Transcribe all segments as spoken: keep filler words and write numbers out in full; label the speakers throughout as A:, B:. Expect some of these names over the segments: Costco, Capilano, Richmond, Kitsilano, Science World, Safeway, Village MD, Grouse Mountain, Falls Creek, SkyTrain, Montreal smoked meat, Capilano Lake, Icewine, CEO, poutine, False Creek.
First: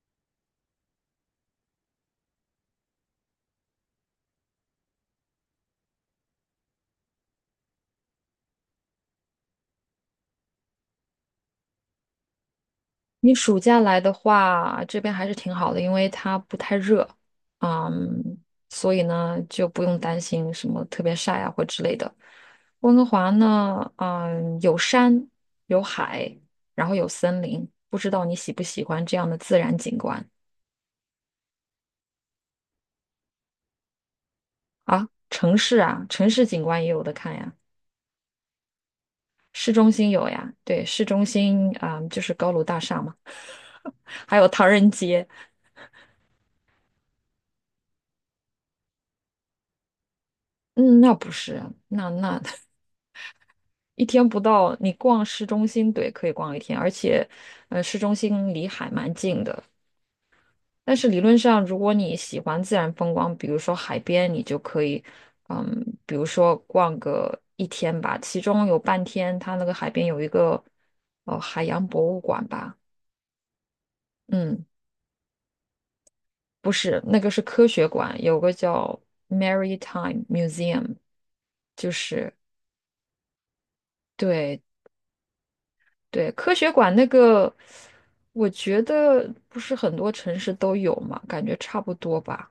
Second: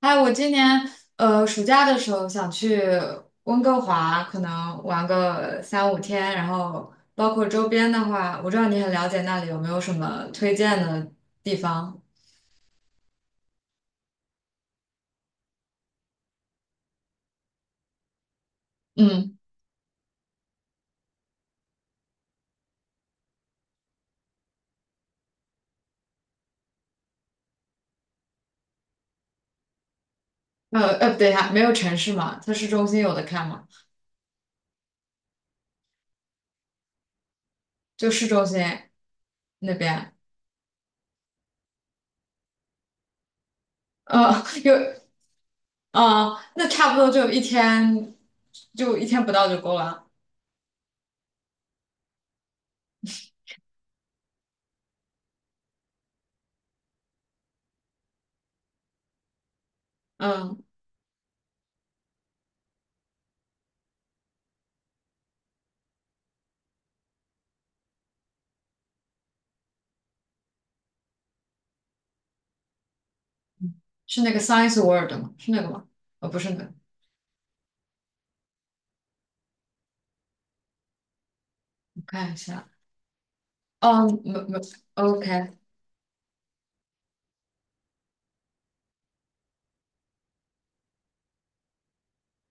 A: 还有我今年呃暑假的时候想去温哥华，可能玩个三五天，然后包括周边的话，我知道你很了解，那里有没有什么推荐的地方？
B: 你暑假来的话，这边还是挺好的，因为它不太热，嗯，所以
A: 嗯。
B: 呢就不用担心什么特别晒啊或之类的。温哥华呢，嗯，有山有海，然后有森林，不知道你喜不喜欢这样的自然景观
A: 呃呃，不对呀，没有城市嘛，它市中心有的看嘛，
B: 啊？城市啊，城市景观也有的看呀，
A: 就市中心
B: 市
A: 那
B: 中心
A: 边，
B: 有呀，对，市中心啊，嗯就是高楼大厦嘛，还
A: 呃，
B: 有唐
A: 有。
B: 人街，
A: 啊，那差不多就一天，就一天不到就够了。
B: 嗯，那不是，那那。一天不到，你逛市中心，对，可以逛一天，而且，呃，市中心离海蛮近的。
A: 嗯，
B: 但是理论上，如果你喜欢自然风光，比如说海边，你就可以，嗯，比如说逛个一天吧，其中有半天，它那个海边有一个，呃，海洋博物馆吧，
A: 是那个
B: 嗯，
A: Science World 吗？是那个吗？呃、不是那
B: 不
A: 个。
B: 是，那个是科学馆，有个叫 Maritime Museum,就
A: 我看
B: 是。
A: 一下。哦，没没
B: 对，
A: ，OK。
B: 对，科学馆那个，我觉得不是很多城市都有嘛，感觉差不多吧，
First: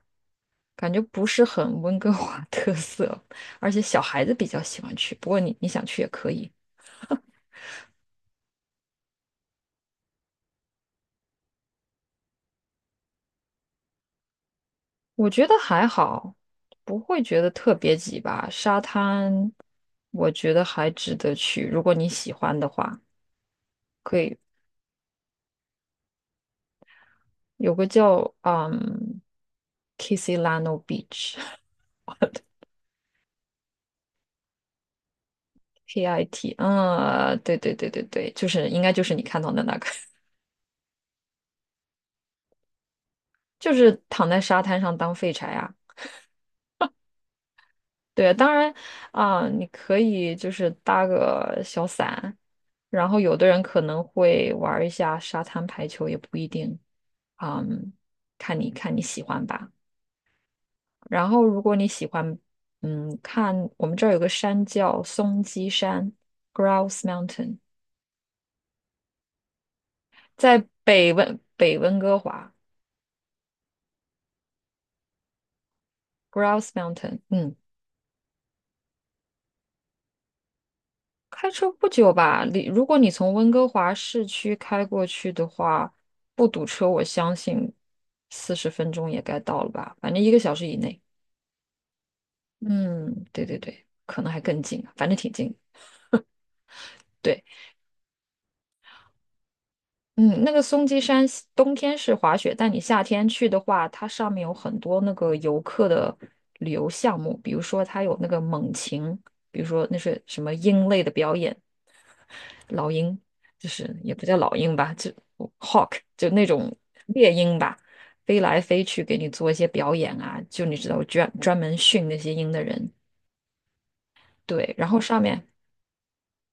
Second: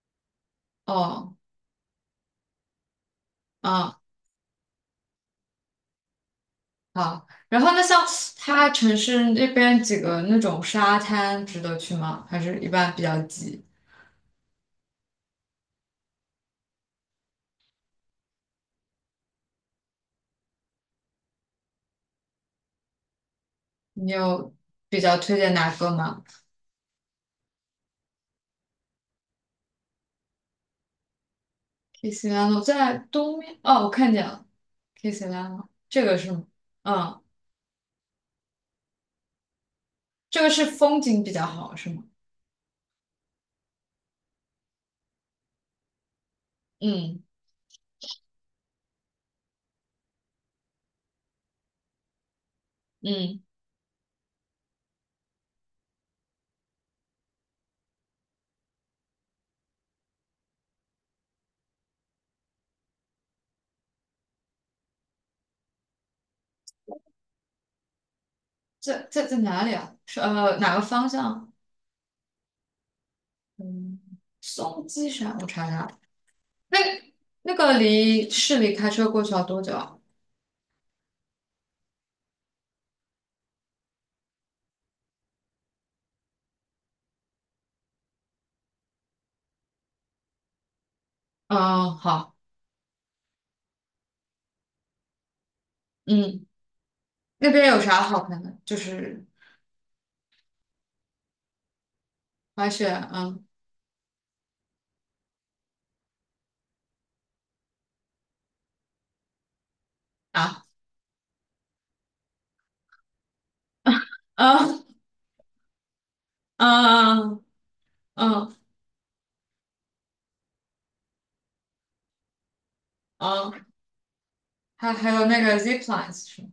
B: 感觉不
A: 哦。
B: 是很温哥华 特色，而且
A: 啊，
B: 小孩子比较喜欢去。不过你你想去也可以，
A: 好。然后那像它城市那边几个那种沙滩值得去吗？还是一般比较挤？
B: 我觉得还好，不会觉得特别挤吧。沙滩，我觉得还值得去，如果你喜欢的话，
A: 你
B: 可以
A: 有比较推荐哪个吗？
B: 有个叫嗯 Kissilano Beach。
A: k i s i l a n o 在东面，哦，我看见了， k i s i l a n o
B: K
A: 这个
B: I
A: 是吗？
B: T,
A: 嗯，
B: 嗯，对对对对对，就是应该就是你看到的那个，
A: 这个是风景比较好是吗？
B: 就是躺在沙滩上当废柴啊。
A: 嗯。
B: 对，当然啊，你可以就是搭个小伞，然后有
A: 嗯，
B: 的人可能会玩儿一下沙滩排球，也不一定。嗯，看你看你喜欢吧。然后如果你喜欢，嗯，看我们这儿有个山叫松鸡山 （(Grouse Mountain),
A: 在在在哪里啊？是呃
B: 在
A: 哪个方
B: 北
A: 向
B: 温
A: 啊？
B: 北温哥华
A: 嗯，松鸡山，我查一下。
B: （(Grouse
A: 那
B: Mountain)。嗯，
A: 那个离市里开车过去要多久啊？
B: 开车不久吧，你如果你从温哥华市区开过去的话，不堵车，我相信四十分钟也该到了吧，反正一个小时以内。
A: 嗯，好。
B: 嗯，对对对，可能还更近，反正挺近。
A: 嗯。
B: 对，
A: 那边有啥好看的？就是。
B: 嗯，那个松鸡山西冬天是滑雪，
A: 滑
B: 但你
A: 雪，
B: 夏天
A: 嗯。
B: 去的话，它上面有很多那个游客的旅游项目，比如说它有那个猛禽，比如说那是什么
A: 啊。
B: 鹰类的表演，老鹰，就是也不叫老鹰
A: 嗯。
B: 吧，就 hawk 就那种猎
A: 嗯。
B: 鹰吧，飞
A: 嗯
B: 来飞去给你做一些表演啊，就你知道专专门训那些鹰的人，
A: 嗯，
B: 对，然
A: 还
B: 后
A: 还
B: 上
A: 有那
B: 面
A: 个 zip lines 是吗？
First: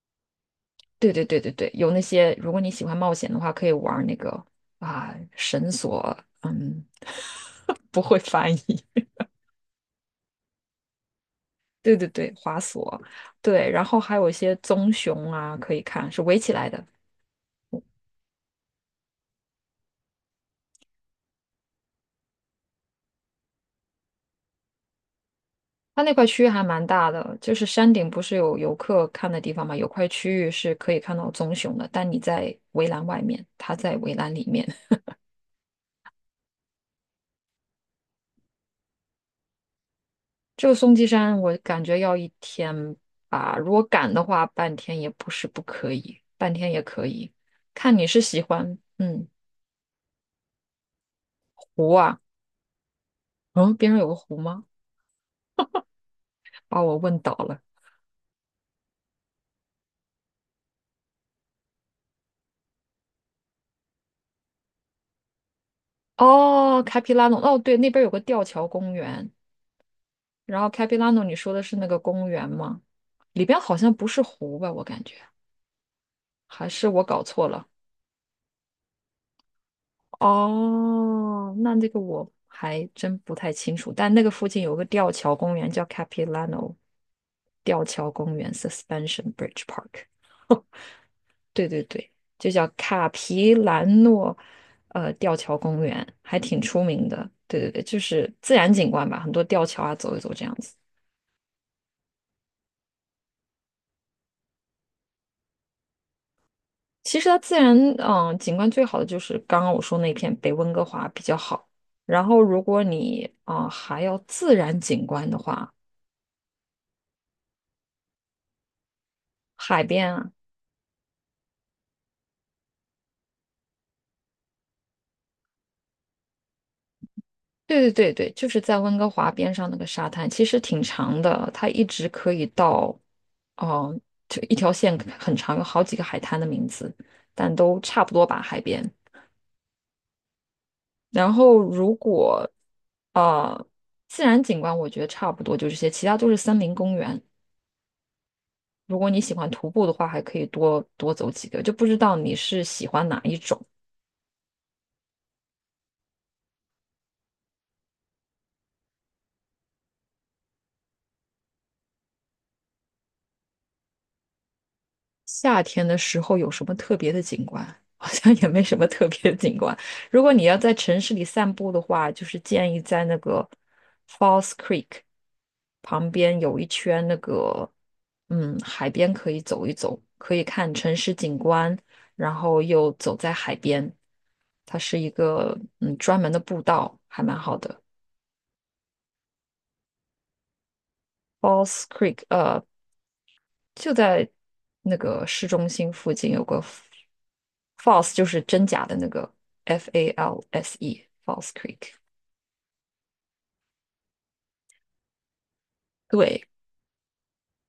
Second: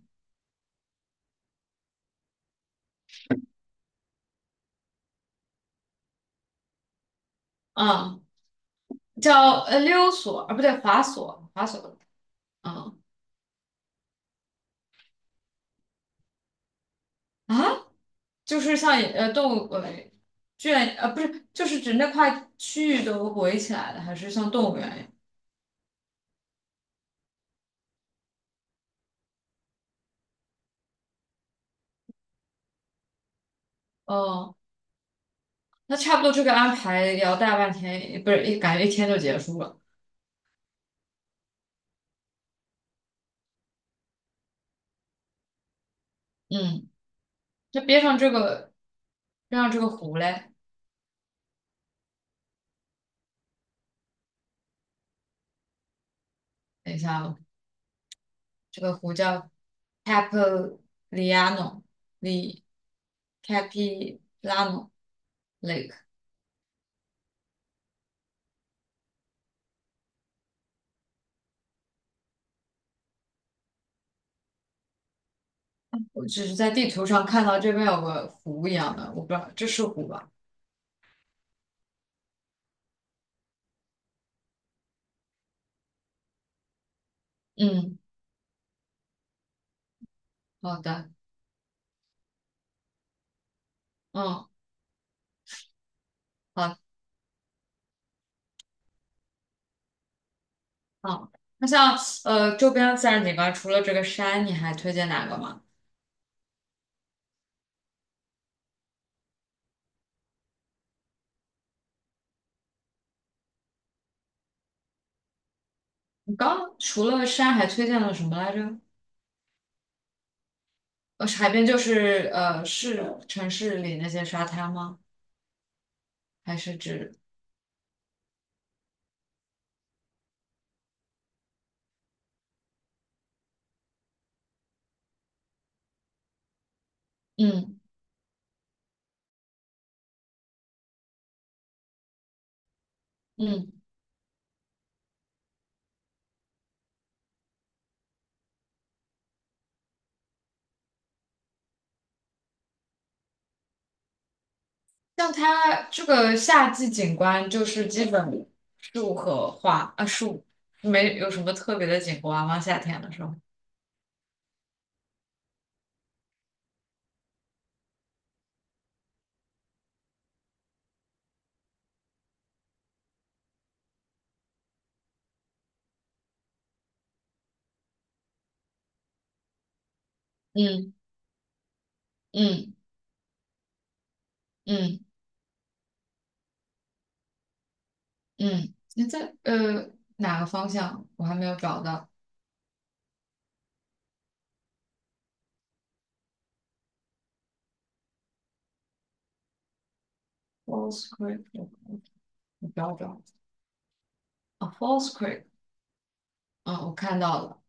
B: 对对对对对，有那些如果你喜欢冒险的话，可以玩那个啊绳索，嗯，不会
A: 嗯，
B: 翻译。
A: 叫呃溜索，啊不对，滑索，滑
B: 对
A: 索。
B: 对对，滑
A: 嗯。
B: 索，对，然后还有一些棕熊啊，可以看，是围起来的，
A: 啊，就是像呃动物呃圈呃不是，就是指那块区域都围起来的，还是像动物园一样？
B: 它那块区域还蛮大的，就是山顶不是有游客看的地方嘛，有块区域是可以看到棕熊的，但你在围栏外面，它在围栏里
A: 哦。
B: 面。
A: 那差不多这个安排也要大半天，不是，一感觉一天就结束了。
B: 这个松鸡山我感觉要一天吧，如果赶的话，半天也不是不可以，半天也
A: 嗯，
B: 可以，
A: 那
B: 看
A: 边
B: 你
A: 上
B: 是
A: 这
B: 喜
A: 个，
B: 欢，嗯，
A: 边上这个湖嘞？
B: 湖啊，嗯，边上有个湖吗？把
A: 等
B: 我
A: 一
B: 问
A: 下
B: 倒
A: 哦。
B: 了。
A: 这个湖叫 Capilano， l i， Capilano Lake。
B: 哦，开皮拉诺，哦，对，那边有个吊桥公园，然后开皮拉诺，你说的是那个公园吗？里边好像不是湖吧，我感觉。
A: 我只是
B: 还
A: 在
B: 是
A: 地
B: 我
A: 图
B: 搞
A: 上看
B: 错
A: 到
B: 了？
A: 这边有个湖一样的，我不知道这是湖吧？
B: 哦，那这个我还真不太清楚。但那个附近有个吊桥公园，叫 Capilano 吊
A: 嗯，
B: 桥公园 （(Suspension Bridge Park)。
A: 好的。
B: 对对对，就叫卡皮兰诺
A: 嗯，
B: 呃吊桥公园，还挺
A: 好。
B: 出名的。对对对，就是自然景观吧，很多吊桥啊，走一走这样子。
A: 好。那像呃周边自然景观，除了这个山，你还推荐哪个吗？
B: 其实它自然嗯景观最好的就是刚刚我说那片北温哥华比较好。然后如果你啊、呃还要自然景观的话，
A: 你刚除了山还推荐了什么来着？
B: 海边啊，
A: 呃，海边就是呃市城市里那些沙滩吗？还是指。
B: 对对对对，就是在温哥华边上那个沙滩，其实挺长的，它一直可以到，哦、就一条线很长，有好几个海滩的名字，但
A: 嗯。
B: 都差不多吧，海边。然后如果呃
A: 嗯。
B: 自然景观，我觉得差不多就这些，其他都是森林公园。如果你喜欢徒步的话，还可以多多走几个。就不知道你是喜欢哪一种。
A: 像它这个夏季景观就是基本树和花啊，树，没有什么特别的景观吗？夏天的时候？
B: 夏天的时候有什么特别的景观？好像也没什么特别的景观。如果你要在城市里散步的话，就是建议在那个 Falls Creek 旁边有一圈那个，嗯，海边可以走一走，可以看
A: 嗯。
B: 城市景观，然后
A: 嗯。
B: 又走在海边。它是
A: 嗯。
B: 一个嗯专门的步道，还蛮好的。
A: 嗯，你在呃哪个方向？我还没有找
B: Falls
A: 到。
B: Creek,呃就在那个市中心附近有个 f- a l s e 就是真假的那个 F A L S E
A: False l Creek，
B: False Creek。
A: 我找找。啊，False l Creek。
B: 对，
A: 嗯，我看到了。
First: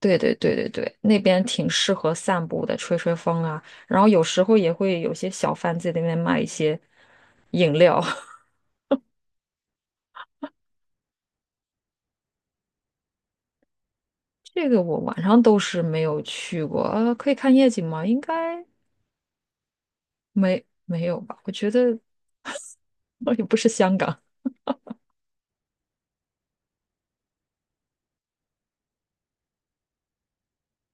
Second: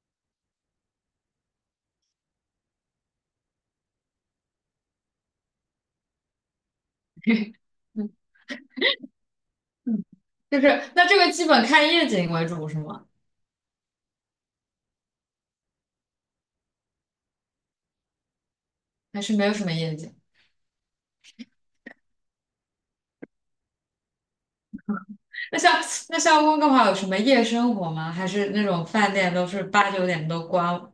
B: 对对对对对，那边挺适合散步的，吹吹风啊。然后有时候也会有些小贩在那边卖一些 饮料。
A: 嗯。 嗯，就是那，这个基本看夜景为主是吗？
B: 这个我晚上都是没有去过，呃，可以看夜景吗？应该
A: 还是没有什么夜景？
B: 没没有吧？我觉得 我也不是香港，
A: 那像，那像温哥华有什么夜生活吗？还是那种饭店都是八九点都关，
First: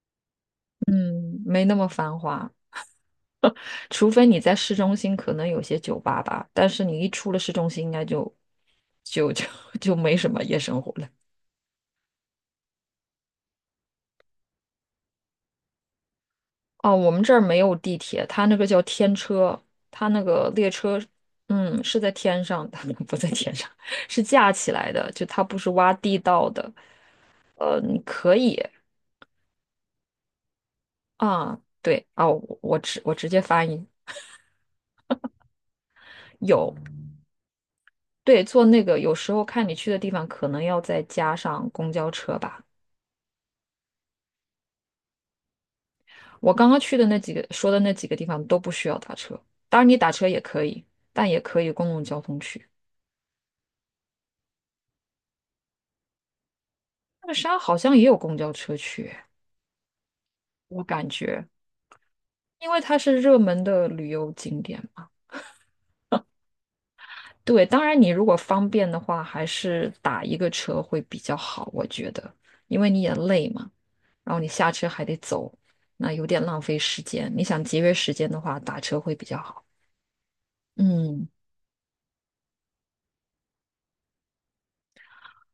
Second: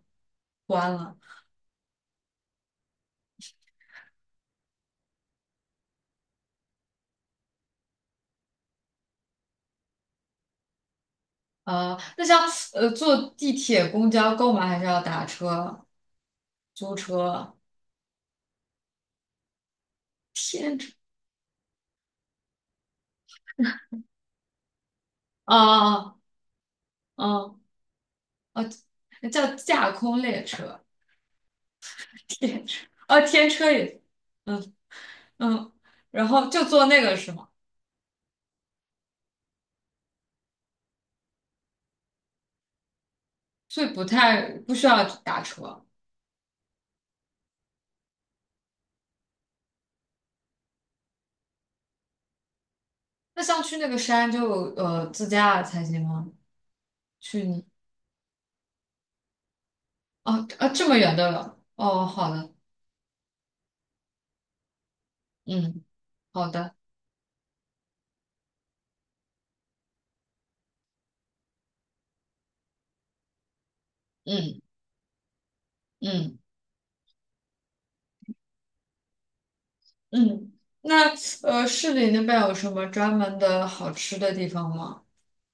A: 关了。
B: 嗯，没那么繁华。除非你在市中心可能有些酒吧吧，但是你一出了市中心，应该就就就 就没什么夜生活了。
A: 啊，那像呃坐地铁、公交购买？还是要打车、租
B: 哦，我们这儿
A: 车？
B: 没有地铁，它那个叫天车，它那个列
A: 天车。
B: 车，嗯，是在天上的，不在天上，是架起来的，就它
A: 啊。
B: 不是挖
A: 啊。
B: 地道的。
A: 啊！
B: 呃，你可以
A: 啊！叫架空列车。
B: 啊，对啊，我
A: 天车
B: 我直我
A: 啊，
B: 直接
A: 天
B: 翻
A: 车
B: 译
A: 也。嗯。嗯，然后就
B: 有，
A: 坐那个是吗？
B: 对，坐那个有时候看你去的地方，可能要再加上公交车吧。
A: 所以不太，不需要打车。
B: 我刚刚去的那几个说的那几个地方都不需要打车，当然你打车也可以，但也可以公共交通去。
A: 那像去那个山就呃自驾才行吗？
B: 那个
A: 去
B: 山
A: 你
B: 好像也有公交车去，
A: 哦，啊
B: 我
A: 这么
B: 感
A: 远的
B: 觉，
A: 了哦，好的。
B: 因为它是热门的旅游景点嘛。
A: 嗯，好的。
B: 对，当然你如果方便的话，还是打一个车会比较好，我觉得，因为你也累嘛，然后你
A: 嗯。
B: 下车还得走，那有
A: 嗯。
B: 点浪费时间。你想节约时间的话，打车会比较好。
A: 嗯，那
B: 嗯。
A: 呃，市里那边有什么专门的好吃的地方吗？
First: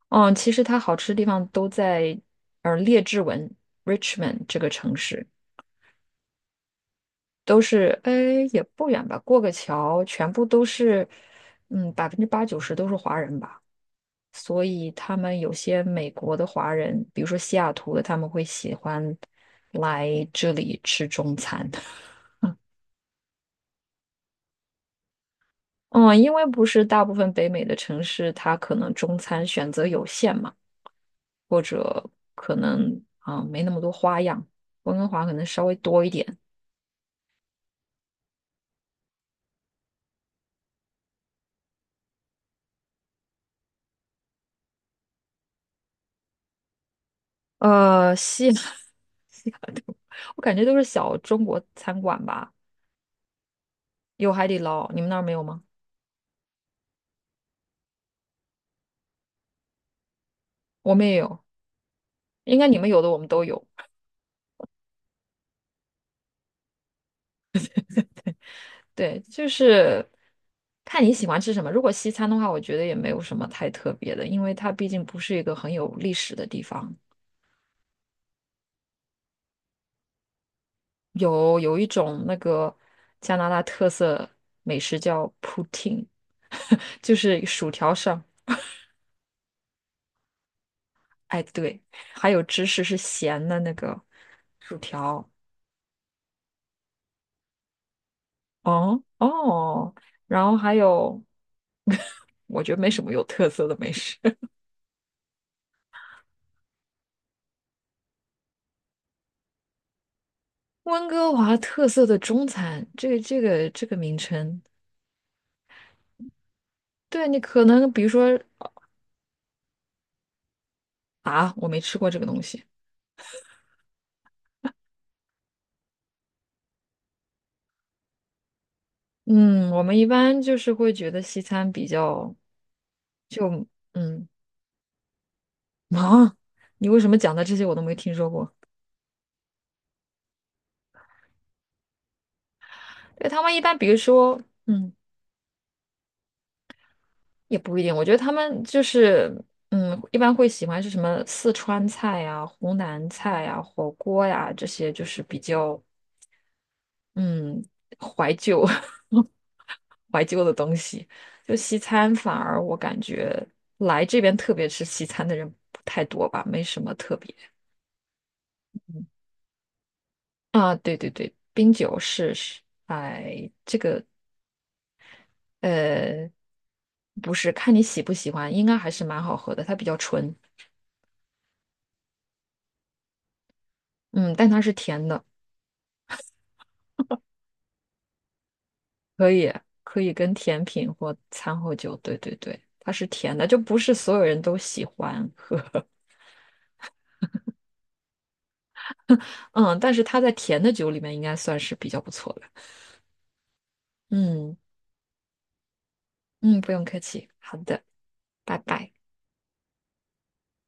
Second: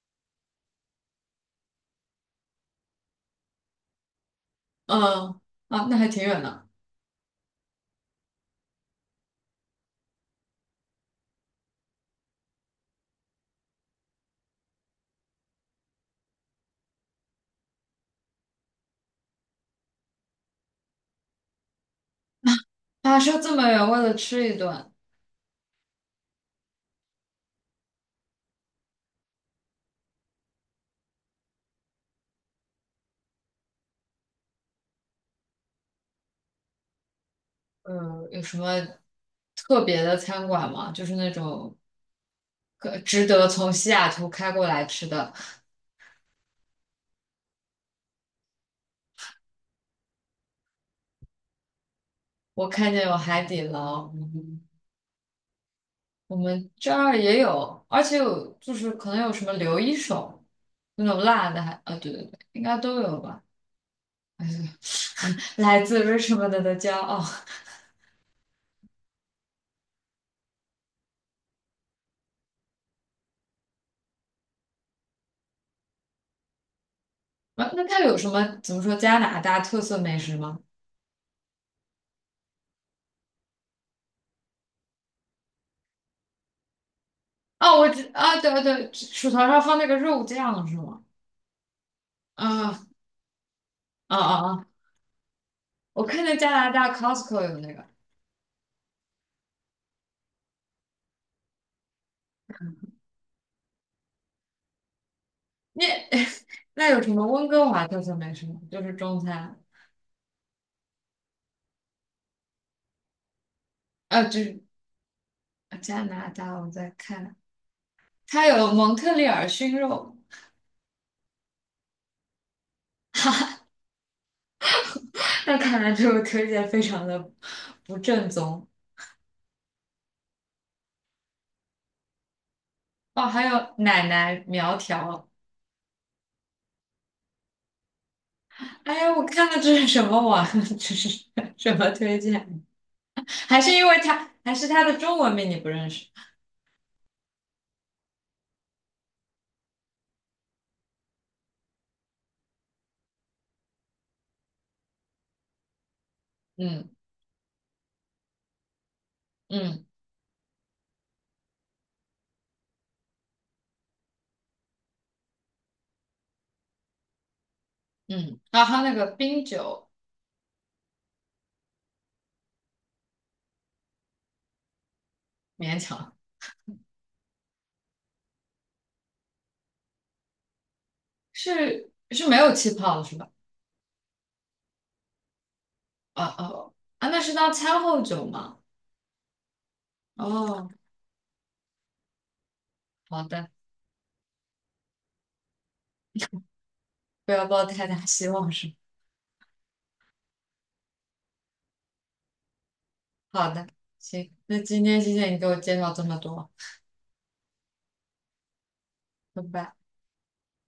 B: 嗯，其实它好吃的地方都在呃列治文 （(Richmond) 这个城市，
A: 嗯。啊，那还挺远的。
B: 都是哎也不远吧，过个桥，全部都是嗯百分之八九十都是华人吧，所以他们有些美国的华人，比如说西雅图的，他们会喜欢来这里吃中餐。
A: 跋涉这么远为了吃一顿。
B: 嗯，因为不是大部分北美的城市，它可能中餐选择有限嘛。或者可能啊、呃没那么多花样，温哥华可能稍微多一点。
A: 呃，有什么特别的餐馆吗？就是那种可值得从西雅图开过来吃的。
B: 呃，西雅 西雅图，我感觉都是小中国餐馆吧，
A: 我看见有海底捞。
B: 有海底
A: 嗯，
B: 捞，你们那儿没有吗？
A: 我们这儿也有，而且有，就是可能有什么刘一手
B: 我
A: 那
B: 们也
A: 种
B: 有，
A: 辣的，还，啊，对对对，
B: 应
A: 应
B: 该你
A: 该
B: 们有
A: 都
B: 的我
A: 有
B: 们都
A: 吧。
B: 有。
A: 哎呀，来自 Richmond 的骄傲。
B: 对，就是看你喜欢吃什么。如果西餐的话，我觉得也没有什么太特别的，因为它毕竟不是一个很有历史的地方。
A: 啊，那它有什么，怎么说，加拿大特色美食吗？
B: 有有一种那个加拿大特色美食叫 poutine,就是薯
A: 哦，我
B: 条
A: 知
B: 上
A: 啊，对对对，薯条上放那个肉酱是吗？
B: 哎，对，还有芝士
A: 啊。
B: 是咸的那个
A: 啊。啊。啊！
B: 薯条，
A: 我看见加拿大 Costco 有那个。
B: 哦哦，然后还有，我觉得没什么有特色的美食。
A: 那， 那有什么温哥华特色美食吗？就是中餐。
B: 温哥华特色的中餐，这个这个这个名
A: 啊，就
B: 称，
A: 是加拿大，我在
B: 对
A: 看。
B: 你可能比如说
A: 它有蒙特利尔熏肉。
B: 啊，我没吃过这个东西。
A: 那看来这个推荐非常的不正宗。
B: 嗯，我们一般就是会觉得西餐比较，
A: 哦，还
B: 就
A: 有奶
B: 嗯
A: 奶苗条。
B: 啊，你为什么讲的这些我都没听说过？
A: 哎呀，我看的这是什么网？这是什么推荐？
B: 对，他 们
A: 还
B: 一
A: 是
B: 般
A: 因
B: 比如
A: 为他，
B: 说，
A: 还是他
B: 嗯。
A: 的中文名你不认识？
B: 也不一定，我觉得他们就是，嗯，一般会喜欢是什么四川菜呀、湖南菜呀、火锅呀这些，就是比较
A: 嗯。
B: 嗯怀旧
A: 嗯。
B: 怀旧的东西。就西餐，反而我感觉来这边特别吃西餐的人不太多吧，没什么特别。
A: 嗯，然后他那
B: 嗯
A: 个冰酒。
B: 啊，对对对，冰酒是是，哎，
A: 勉强。
B: 呃，不是，看你喜不喜欢，应该还是蛮好喝的，它比较纯，
A: 是是没有气泡的是吧？
B: 嗯，但它是甜的。
A: 啊哦啊，那是当餐后酒吗？
B: 可以可以跟甜
A: 哦，
B: 品或餐后酒，对对对，它是
A: 好
B: 甜的，
A: 的，
B: 就不是所有人都喜欢喝，
A: 不要抱太大希望是
B: 嗯，但是它在甜的酒里面应该算是比较不错的，
A: 吧。好的，行，
B: 嗯
A: 那今天谢谢你给我介绍这么多，
B: 嗯，不用客气，好的，拜拜。
A: 拜拜。